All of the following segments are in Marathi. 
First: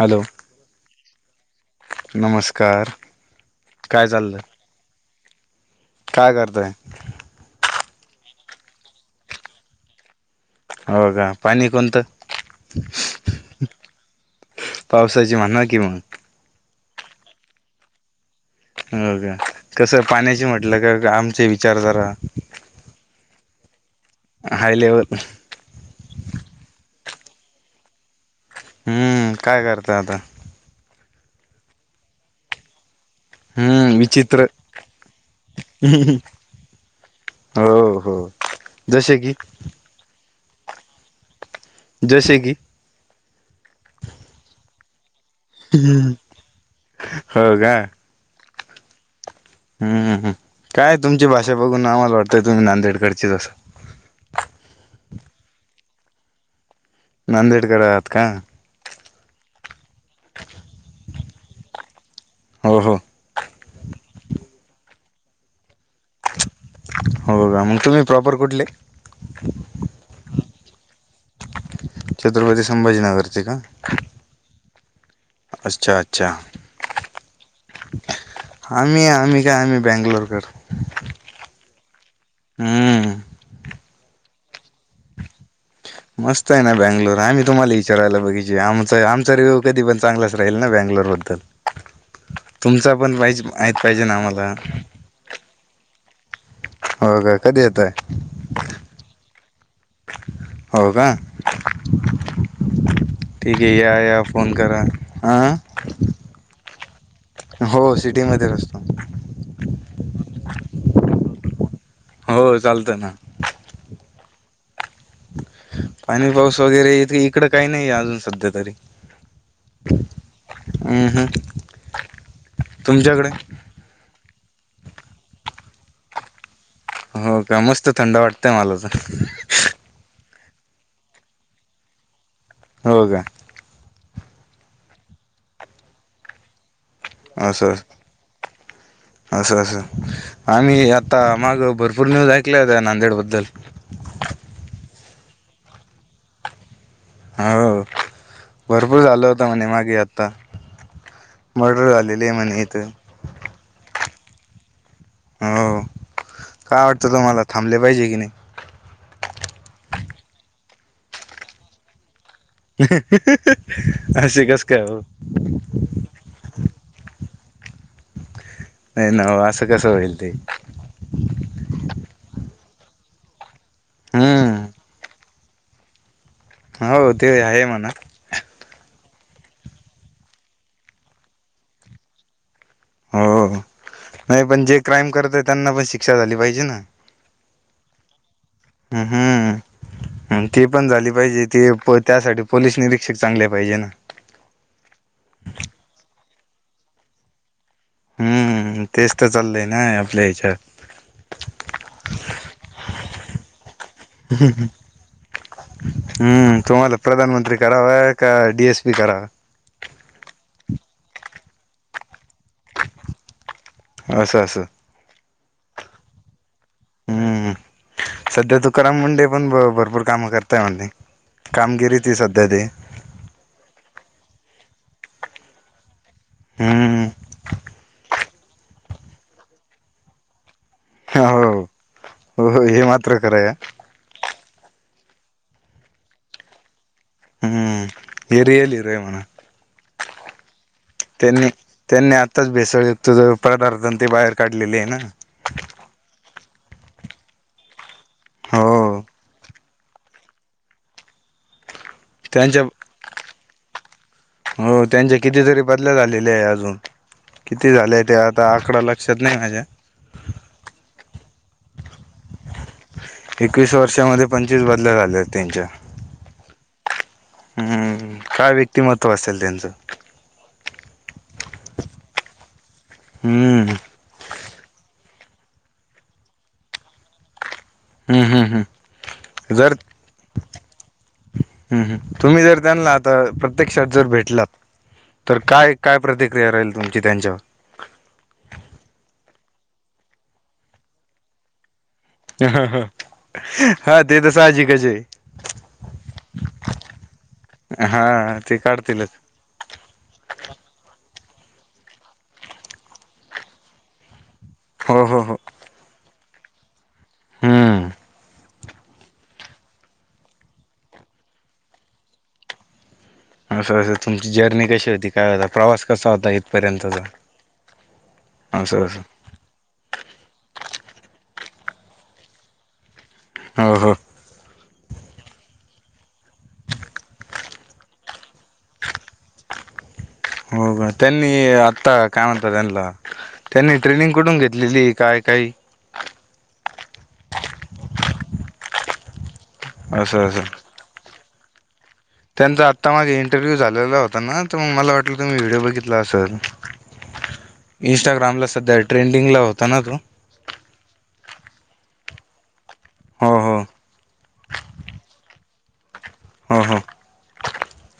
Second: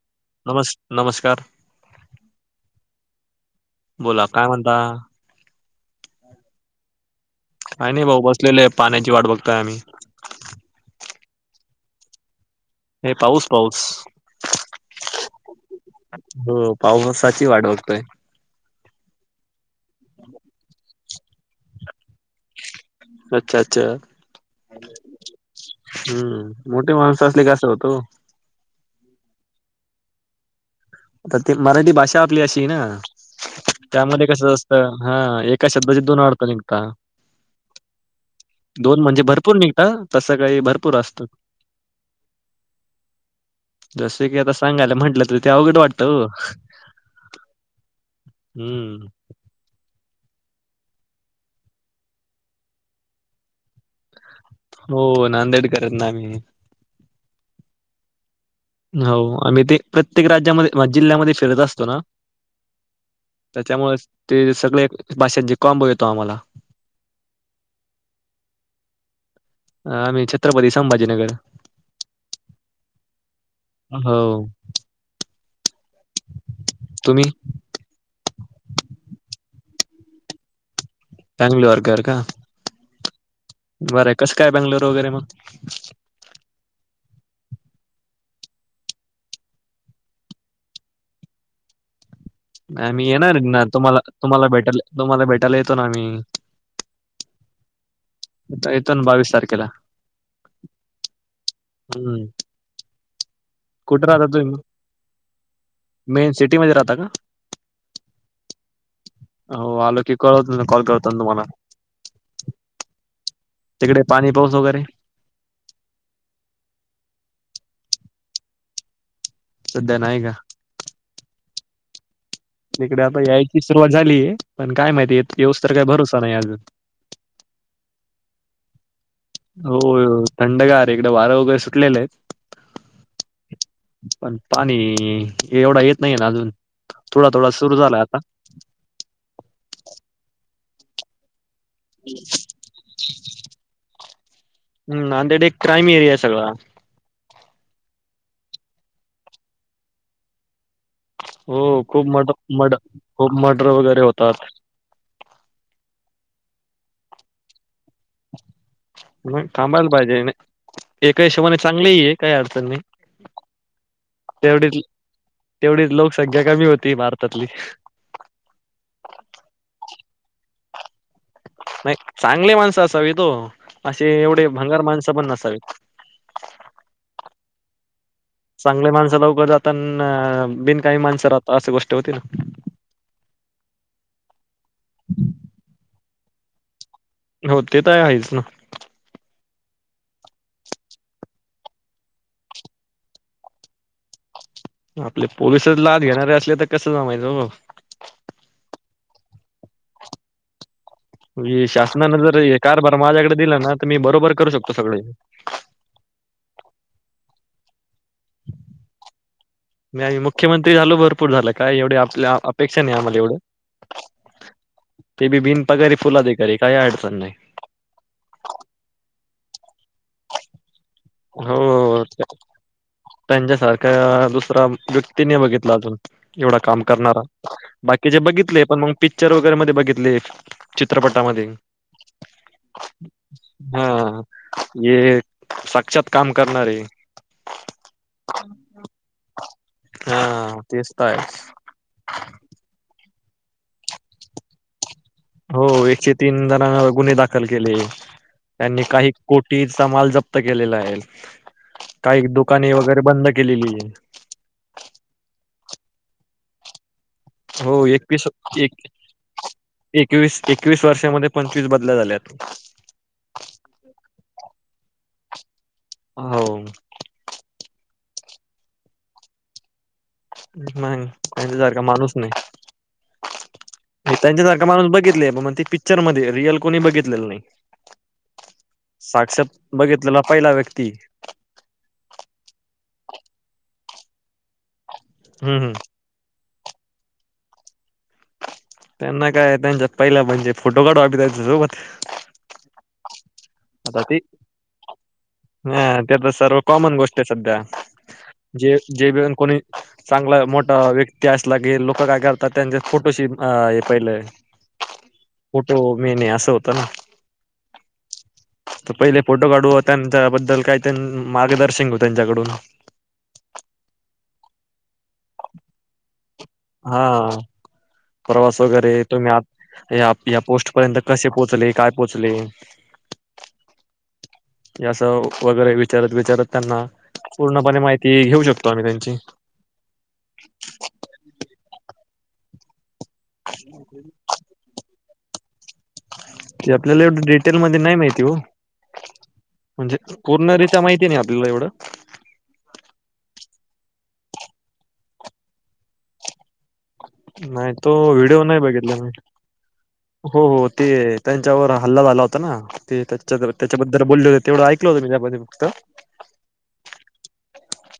हॅलो नमस् नमस्कार नमस्कार बोला काय म्हणता? काय करतोय? का नाही भाऊ बसलेले पाण्याची वाट बघताय आम्ही हो का पाणी कोणतं? हे पाऊस पाऊस. पावसाची म्हणा कि मग हो पावसाची वाट बघतोय. हो का कसं पाण्याची म्हटलं का आमचे विचार जरा अच्छा, अच्छा हाय लेवल हम्म मोठी माणस असलेका असं होतो. अम्म काय करता आता? तर ते मराठी भाषा आपली अशी आय ना हम्म त्यामध्ये कस विचित्र असतं हा एका शब्दाचे दोन अडत निघता. हो हो दोन जसे म्हणजे की भरपूर निघता तसं काही भरपूर असतात. जैसे की? जस की आता सांगायला म्हटलं त हम्म हो का हम्म हम्मम काय तुमची भाषा बघून आम्हाला वाटतंय तुम्ही नांदेडकडचीच अस हो नांदेडकर आहेत ना आम्ही नांदेडकर आहात का हो आम्ही ते प्रत्येक राज्यामध्ये जिल्ह्यामध्ये फिरत असतो ना हो हो त्याच्यामुळे ते सगळे भाषेत जे कॉम्बो येतो आम्हाला हो का मग तुम्ही प्रॉपर कुठले आम्ही छत्रपती संभाजीनगर छत्रपती संभाजीनगरचे का हो अच्छा अच्छा तुम्ही आम्ही आम्ही काय आम्ही बेंगलोरकर बेंगलोरकर का हं बरं आहे कसं काय बेंगलोर वगैरे मग मस्त आहे ना बँंगलोर आम्ही तुम्हाला विचारायला पाहिजे आमचा आमचा रिव्यू कधी पण चांगलाच राहील ना बँंगलोरवर तर आम्ही येणार आहेत ना तुम्हाला तुम्हाला भेटायला तुम्हाला भेटायला येतो ना आम्ही हो का कधी येताय आता येतो ना बावीस तारखेला हो का हम्म ठीक हे या कुठे या राहता फोन तुम्ही करा हां मेन सिटी मध्ये राहता का हो सिटी मध्येचं असतो हो आलो की कळवतो ना कॉल करतो ना तुम्हाला हो चालतं ना तिकडे पाणी पाऊस वगैरे पाणी पाऊस वगैरे इत इकडं काही नाहीे अजून सध्या तरी सध्या नाय गा ह ह तिकडे आता यायची सुरुवात झालीये पण काय माहिती येउस तर काय भरोसा नाही अजून हो का मस्त थंड वाटतंय मला तर हो थंडगार इकडे वारं वगैरे सुटलेलं आहेत हो का पण पाणी एवढा येत नाहीे ना अजून थोडा थोडा असं सुरू झाला असं असं आणि आता मागं भरपूर न्यूज ऐकल्या होत्या नांदेडबद्दल हम् नांदेड एक क्राइम एरिया आहे सगळा हो भरपूर झालं होतं म्हणे मागे आत हो खूप झालेले आहे मरडं म्हणे मड इथं खूप मर्डर वगैरे होतात हो काय वाटतं तुम्हाला थांबले पाहिजे की नाही मग थांबायला पाहिजे एका हिशोबाने चांगलेही आहे काही अडचण नाही असे कसं तेवढी काय हो तेवढीच लोकसंख्या कमी होती भारतातली काही ना ओ असं कसं होईल ते नाही चांगली माणसं असावीत ओ असे एवढे भंगार हम्म माणसं पण नसावी हो ते आहे म्हणा चांगली माणसं लवकर जात अन बिनकाही माणसं राहता अशी गोष्ट होती ना हो नाही पण जे क्राईम करत आहे त्यांना पण शिक्षा झाली पाहिजे ना हो ते तर आहेच ना हम्म हं ते पणं झालीं पाहिजे ते त्यांसांठी पोलीसं निरीक्षंक चांगलें पाहिजे नां आपले पोलिसंचं लांज घेणांरे असले तरं कसं जमांयचं हो हम्मं तेचं तरं चाललें नां आपल्यां हेच्यांतं हे शांसनांने जरं हा कारभांर मांझ्यांकडे दिलां नां तरं मी बरोबर करूं शकतो सगळें हम्मं तुम्हांला प्रधांनमंत्री करावं कां डीएंस पी करावां नाहीं मुंख्यमंत्री झालों भरंपूर झालं कायं एवढे आपल्यां अपेक्षां नाहीं आम्हांला एवढं असं असं ते बी बिन पगांरी फुल अधिकांरी कांहीं अडचंण नाहीं संध्या तुकारांम मुंडे पणं भरंपूर कांम करतांय आधी कामगिरी ती संध्या ती त्यांच्यांसांरख्यां दुसऱ्यां व्यक्तीं नाही बघितलां अजूंन एवढां कामं हम्म करणांरा बाकीचे बघितले पणं मंग पिक्चर वगैरें मंध्ये बघितले एक चित्रपटांमंध्ये हो हो हे मात्र खरं आहे हां ये ईच्यातं कामं करणारं हम्मं ही रियलरी रयांम हा तेच तर आहे. त्यांनी त्यांनी आताचं भेसळंयुक्तं पदार्थां ते बाहेर काढलेले आहे नां हो एकशे तीनं जणं गुन्हे दांखल केलें त्यांनी हो काही कोटींचा माल जंप्त केलेलां आहे कांहीं त्यांच्या दुकानें वगैरे बंद केलेलीं आहे हो त्यांच्यां कितीतंरी बदल्यान झालेले आहे अजूंन किती हो झाले त्यां आतां आकडां लक्षांत नाहीं मांझ्यां एकवीसं एकवीसं वर्षामंध्ये पंचवीसं बदल्यां झाल्यां तं एकवीसं वर्षामंध्ये पंचवीसं बदल्यां झाल्यांतं त्यांच्यां हो हम्मं कायं व्यक्तिमंत्व असेलं त्यांचं नाहीं त्यांच्या सारखां माणूंस नाहीं हम्म त्यांच्यासांरखां माणूंस बघितले मंग त पिक्चर मंध्ये रिअल कोणी बघितलेलं नाहीं हम्म हम्म हम्म साक्षांत बघितलेला पहिलां व्यंक्ती. हम्मं तुम्हीं जंर त्यांनां आतां प्रत्यक्षांत जंर भेटलांत तरं हम्म हम्म कायं कायं. प्रतिक्रियां राहीलं तुमची त्यांच्यांवर. त्यांनां कायं त्यांच्यांत पहिला बर्थडे म्हणजे फोटों काढूं त्यांच्या सोबतं. हं हां ते तरं सांहजिकचं आहे.. हां ते तरं सर्व कॉमंन गोष्ट आहे संध्या हा ते जे काढतीलच जेब कोणी. चांगलं मोठां व्यंक्ती असलां की लोकं कायं करतांत त्यांच्या फोटोंशी. हं हे पहिले आहे. हो ह हो. फोटो मेनं आहे असं होतं नां. हम्मं. तो पहिलें फोटो काढूं त्यांच्याबद्दल कायं त्यां मार्गदर्शन घेऊ त्यांच्याकडूंन. असं असं तुमची जर्नी कशी होती कायं होतां प्रवांस कसां होतां. हां प्रवांस असं वगैरे असं तुम्हीं आंत्ता. यां पोस्टं पर्यंतं कसें पोहोचंले कायं पोहोचंले हो हो हे असं वगैरे विचारतं विचारतं त्यांनां पूर्णपणें माहिती घेऊ शकतो आम्हीं त्यांची हो कां त्यांनी आतां कायं म्हणतां त्यांनां त्यांनी ट्रेनिंग कुठूंन घेतली लेली काय काही. [unintelligible] ते आपल्यांला एवढं डिटेलं मंध्ये नाहीं मांहिती हो म्हणजे असं पूर्ण. कायं मांहिती नाहीं आपल्यांला एवढं. त्यांचां आत्तां मांगे इंटरव्ह्यू झालेलां होतां नां तरं मंग मलां वाटलं तुम्हीं व्हिडिओ बघितलां असलं. नाही तो व्हिडिओ इंस्टाग्रांमलां नाही संध्या बघितला मी ट्रेंडिंगलां होतां नां तो. हो हो ते त्यांच्यावंर हल्लां झालां होतां नां हो तेच्यां हो त्यांच्याबद्दंल बोलले हो. तेवढं ऐकलं होतं त्याच्याबद्दल फक्त हा हा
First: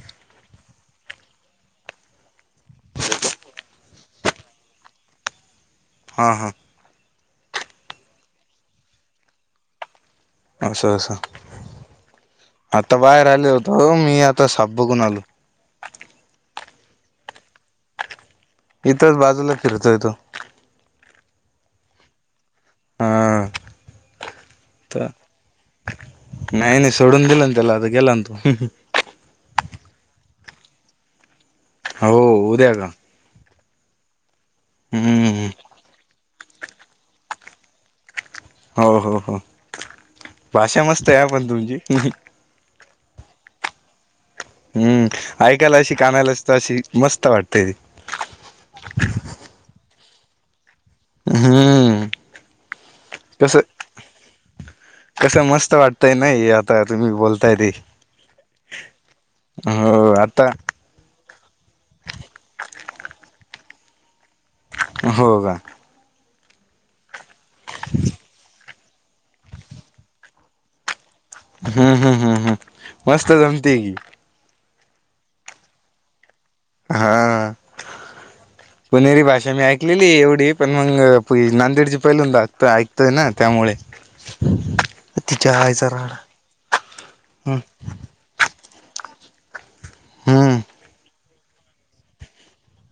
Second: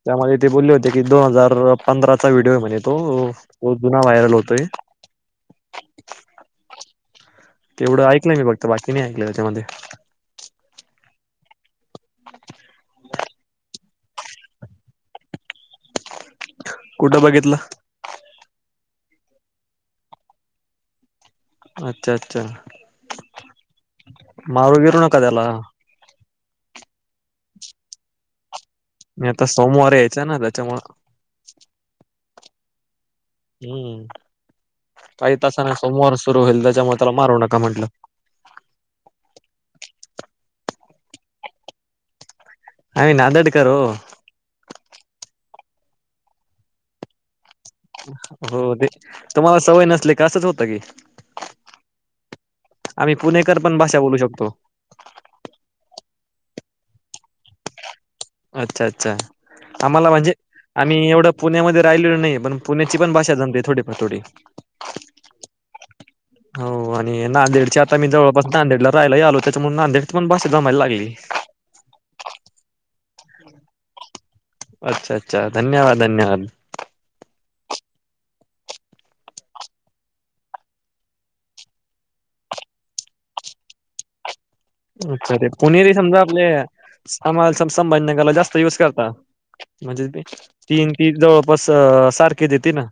त्यामध्ये ते बोलले होते की दोन हजार पंधराचा व्हिडिओ आहे म्हणे तो तो जुना व्हायरल होतोय हां हां. तेवढं ऐकलंय मी फक्त बाकी नाही ऐकलं त्याच्यामध्ये असं असं आता बाहेर आलो होतो मी आता साप बघून आलो कुठं बघितलं.? इथंच बाजूला फिरतोय तो अच्छा अच्छा हा मारू गिरू तर नका त्याला नाही नाही सोडून दिलं ना त्याला आता गेला ना तो नाही आता सोमवार यायचं ना त्याच्यामुळे हो उद्या का हम्म काही हम्म तासाने सोमवार सुरू होईल त्याच्यामुळे त्याला मारू नका म्हटलं हो हो हो भाषा मस्त आहे पण तुमची आम्ही नांदेडकर ओ हम्म ऐकायला अशी कानाला अशी मस्त वाटते ती. हो ते तुम्हाला सवय नसले असाच होतं की हम्म आम्ही पुणेकर कसं पण भाषा बोलू शकतो कसं मस्त वाटतय नाही आता तुम्ही बोलताय ते अच्छा अच्छा आम्हाला हो म्हणजे आता आम्ही एवढं पुण्यामध्ये राहिलो नाही पण पुण्याची पण भाषा जणते थोडीफ थोडी. हो का? हो आणि नांदेडची आता मी जवळपास नांदेडला राहायला आलो त्याच्यामुळे नांदेडची पण भाषा जमायला लागली. हम्म हम्म हम्म हम्म मस्त जमती आहे की. अच्छा अच्छा धन्यवाद धन्यवाद हा पुणेरी भाषा मी ऐकलेली एवढी पण मग नांदेडची पहिल्यांदा आता ऐकतोय ना त्यामुळे ह अच्छा ते पुणेरी समजा आपले हम्म आमाल स संभाजीनगरला जास्त युज करतात म्हणजे हम्म तीन ती जवळपास अ सारखे देते ना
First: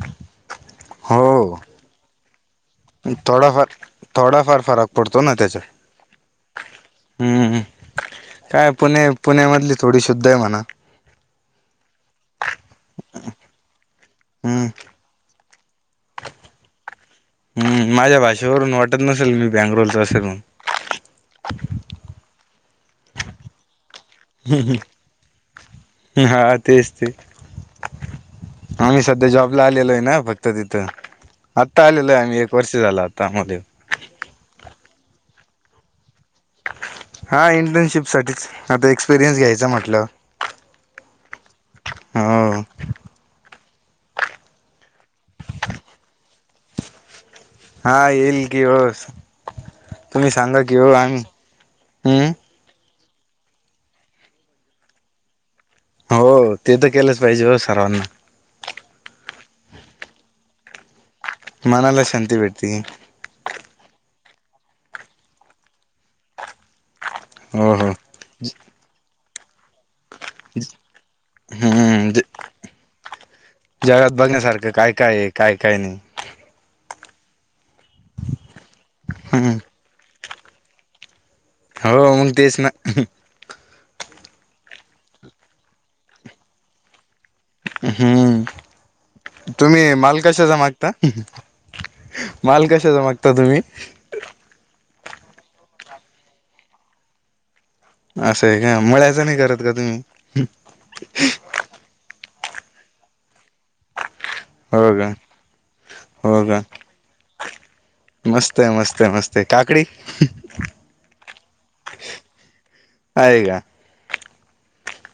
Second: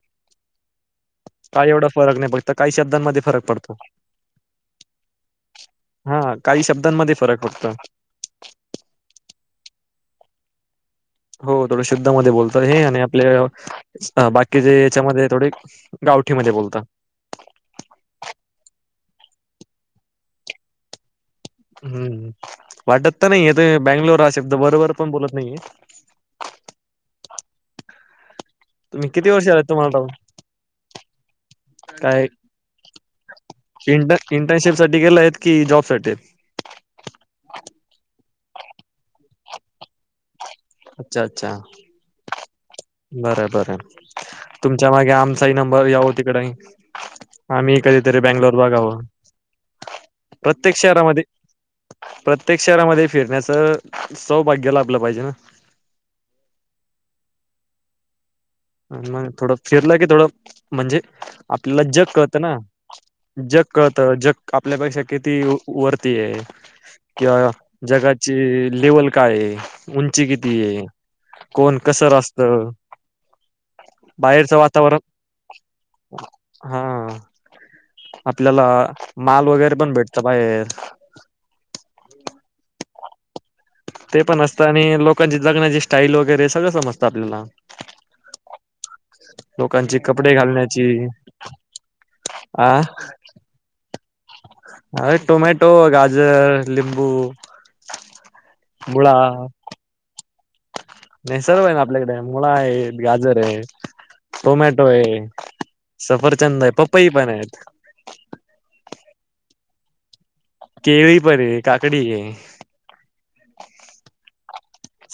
हो काय एवढा फरक नाही फरक तर काही शब्दांमध्ये फरक थोडाफार पडतो थोडाफार फरक पडतो ना त्याच्यात हा काही शब्दांमध्ये फरक हम्म पडतो काय पुणे पुण्यामधली थोडी शुद्ध आहे म्हणा हो थोडं शुद्धामध्ये बोलत हे आणि आपले हम्म बाकीचे याच्यामध्ये थोडे गावठीमध्ये बोलता माझ्या भाषेवरून वाटतं नसेल मी बँंगलोरचं असेल हम्म वाटतं तर नाही तुम्ही बॅंगलोर हा शब्द बरोबर पण बोलत नाहीये हा तेच ते आम्ही तुम्ही सध्या किती वर्ष जॉबला ला आलात आलेलो आहे तुम्हाला ना फक्त तिथं आत्ता आलेलो आहे काय आम्ही एक वर्ष झालं आता मध्ये इंटर्नशिप साठी गेलेय की जॉब साठी हा इंटर्नशिप साठीच आता एक्सपिरियन्स घ्यायचा म्हटलं. अच्छा अच्छा. हो बरं बरं तुमच्या मागे आमचाही नंबर याव तिकडे. आम्ही हा कधीतरी येईल बेंगलोर की भागाहो हो तुम्ही सांगा की प्रत्येक हो शहरामध्ये आम्ही प्रत्येक हम्म प्रत्येक शहरामध्ये फिरण्याचं सौभाग्य लाभलं पाहिजे ना हो ते तर केलंच पाहिजे हो सर्वांना मग थोडं फिरलं की थोडं म्हणजे आपल्याला मनाला जग शांती कळतं ना भेटते जग कत जग आपल्यापेक्षा किती वरती आहे किंवा हो हो जगाची लेवल काय आहे. उंची किती आहे कोण कस हम्म रास्त जगात बघण्यासारखं काय काय काय काय नाही. हा आपल्याला माल हम्म वगैरे पण भेटतं बाहेर हो मग तेच ना. ते पण असतं आणि लोकांची जगण्याची स्टाईल वगैरे सगळं समजतं आपल्याला हम्म. तुम्ही लोकांची माल कपडे कशाचा घालण्याची मागता माल आ कशाचा मागता तुम्ही? अरे टोमॅटो, गाजर, लिंबू असं आहे का मुळा मयचं नाही करत का तुम्ही? नाही सर्व आहे ना आपल्याकडे मुळा आहे गाजर आहे. टोमॅटो हो का आहे हो का सफरचंद आहे पपई पण आहेत. मस्त मस्त मस्त काकडी केळी पण आहे काकडी आहे. ह आहे का?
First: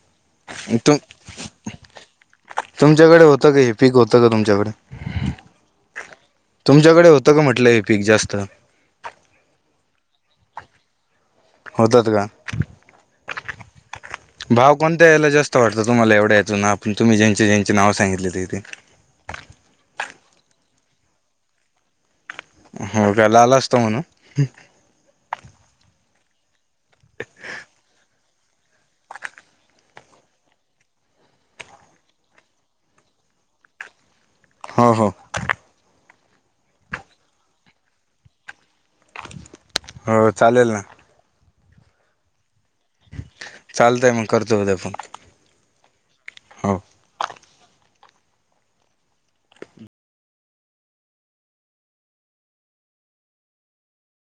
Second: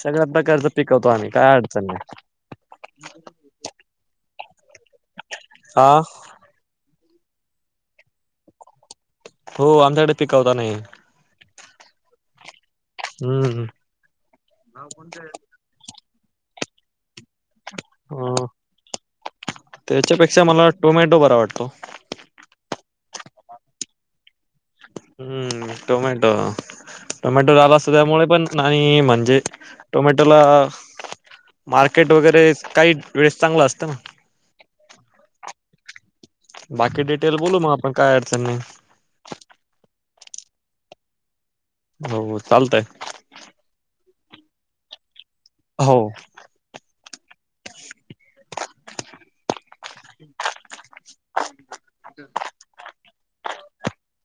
सगळ्या प्रकारच तुम पिकवतो आम्ही काय अडचण नाही. तुमच्याकडे होतं का हे पीक होतं का तुमच्याकडे आा. तुमच्याकडे होतं का म्हटलंय पीक जास्त हो आमच्याकडे पिकवता नाही. होतात का हम्म भाव कोणते्या याला जास्त आ वाटत तुम्हाला एवढ्या याेतूनण तुम्ही ज्यांचे ज्यांचे नाव सांगितले हो तेिे त्याच्यापेक्षा मला टोमॅटो बरा वाटतो. हो का ल आला असस्तव म्हण. हम्म टोमॅटो टोमॅटो आला असत त्यामुळे पण आणि म्हणजे टोमॅटोला मार्केट वगैरे काही वेळेस चांगलं असतं ना. हो हो. बाकी डिटेल बोलू मग आपण काय अडचण नाही. हो चालेल ना. हो चालतय. चालतय मग करतो उद्या पण हो. [unintelligible]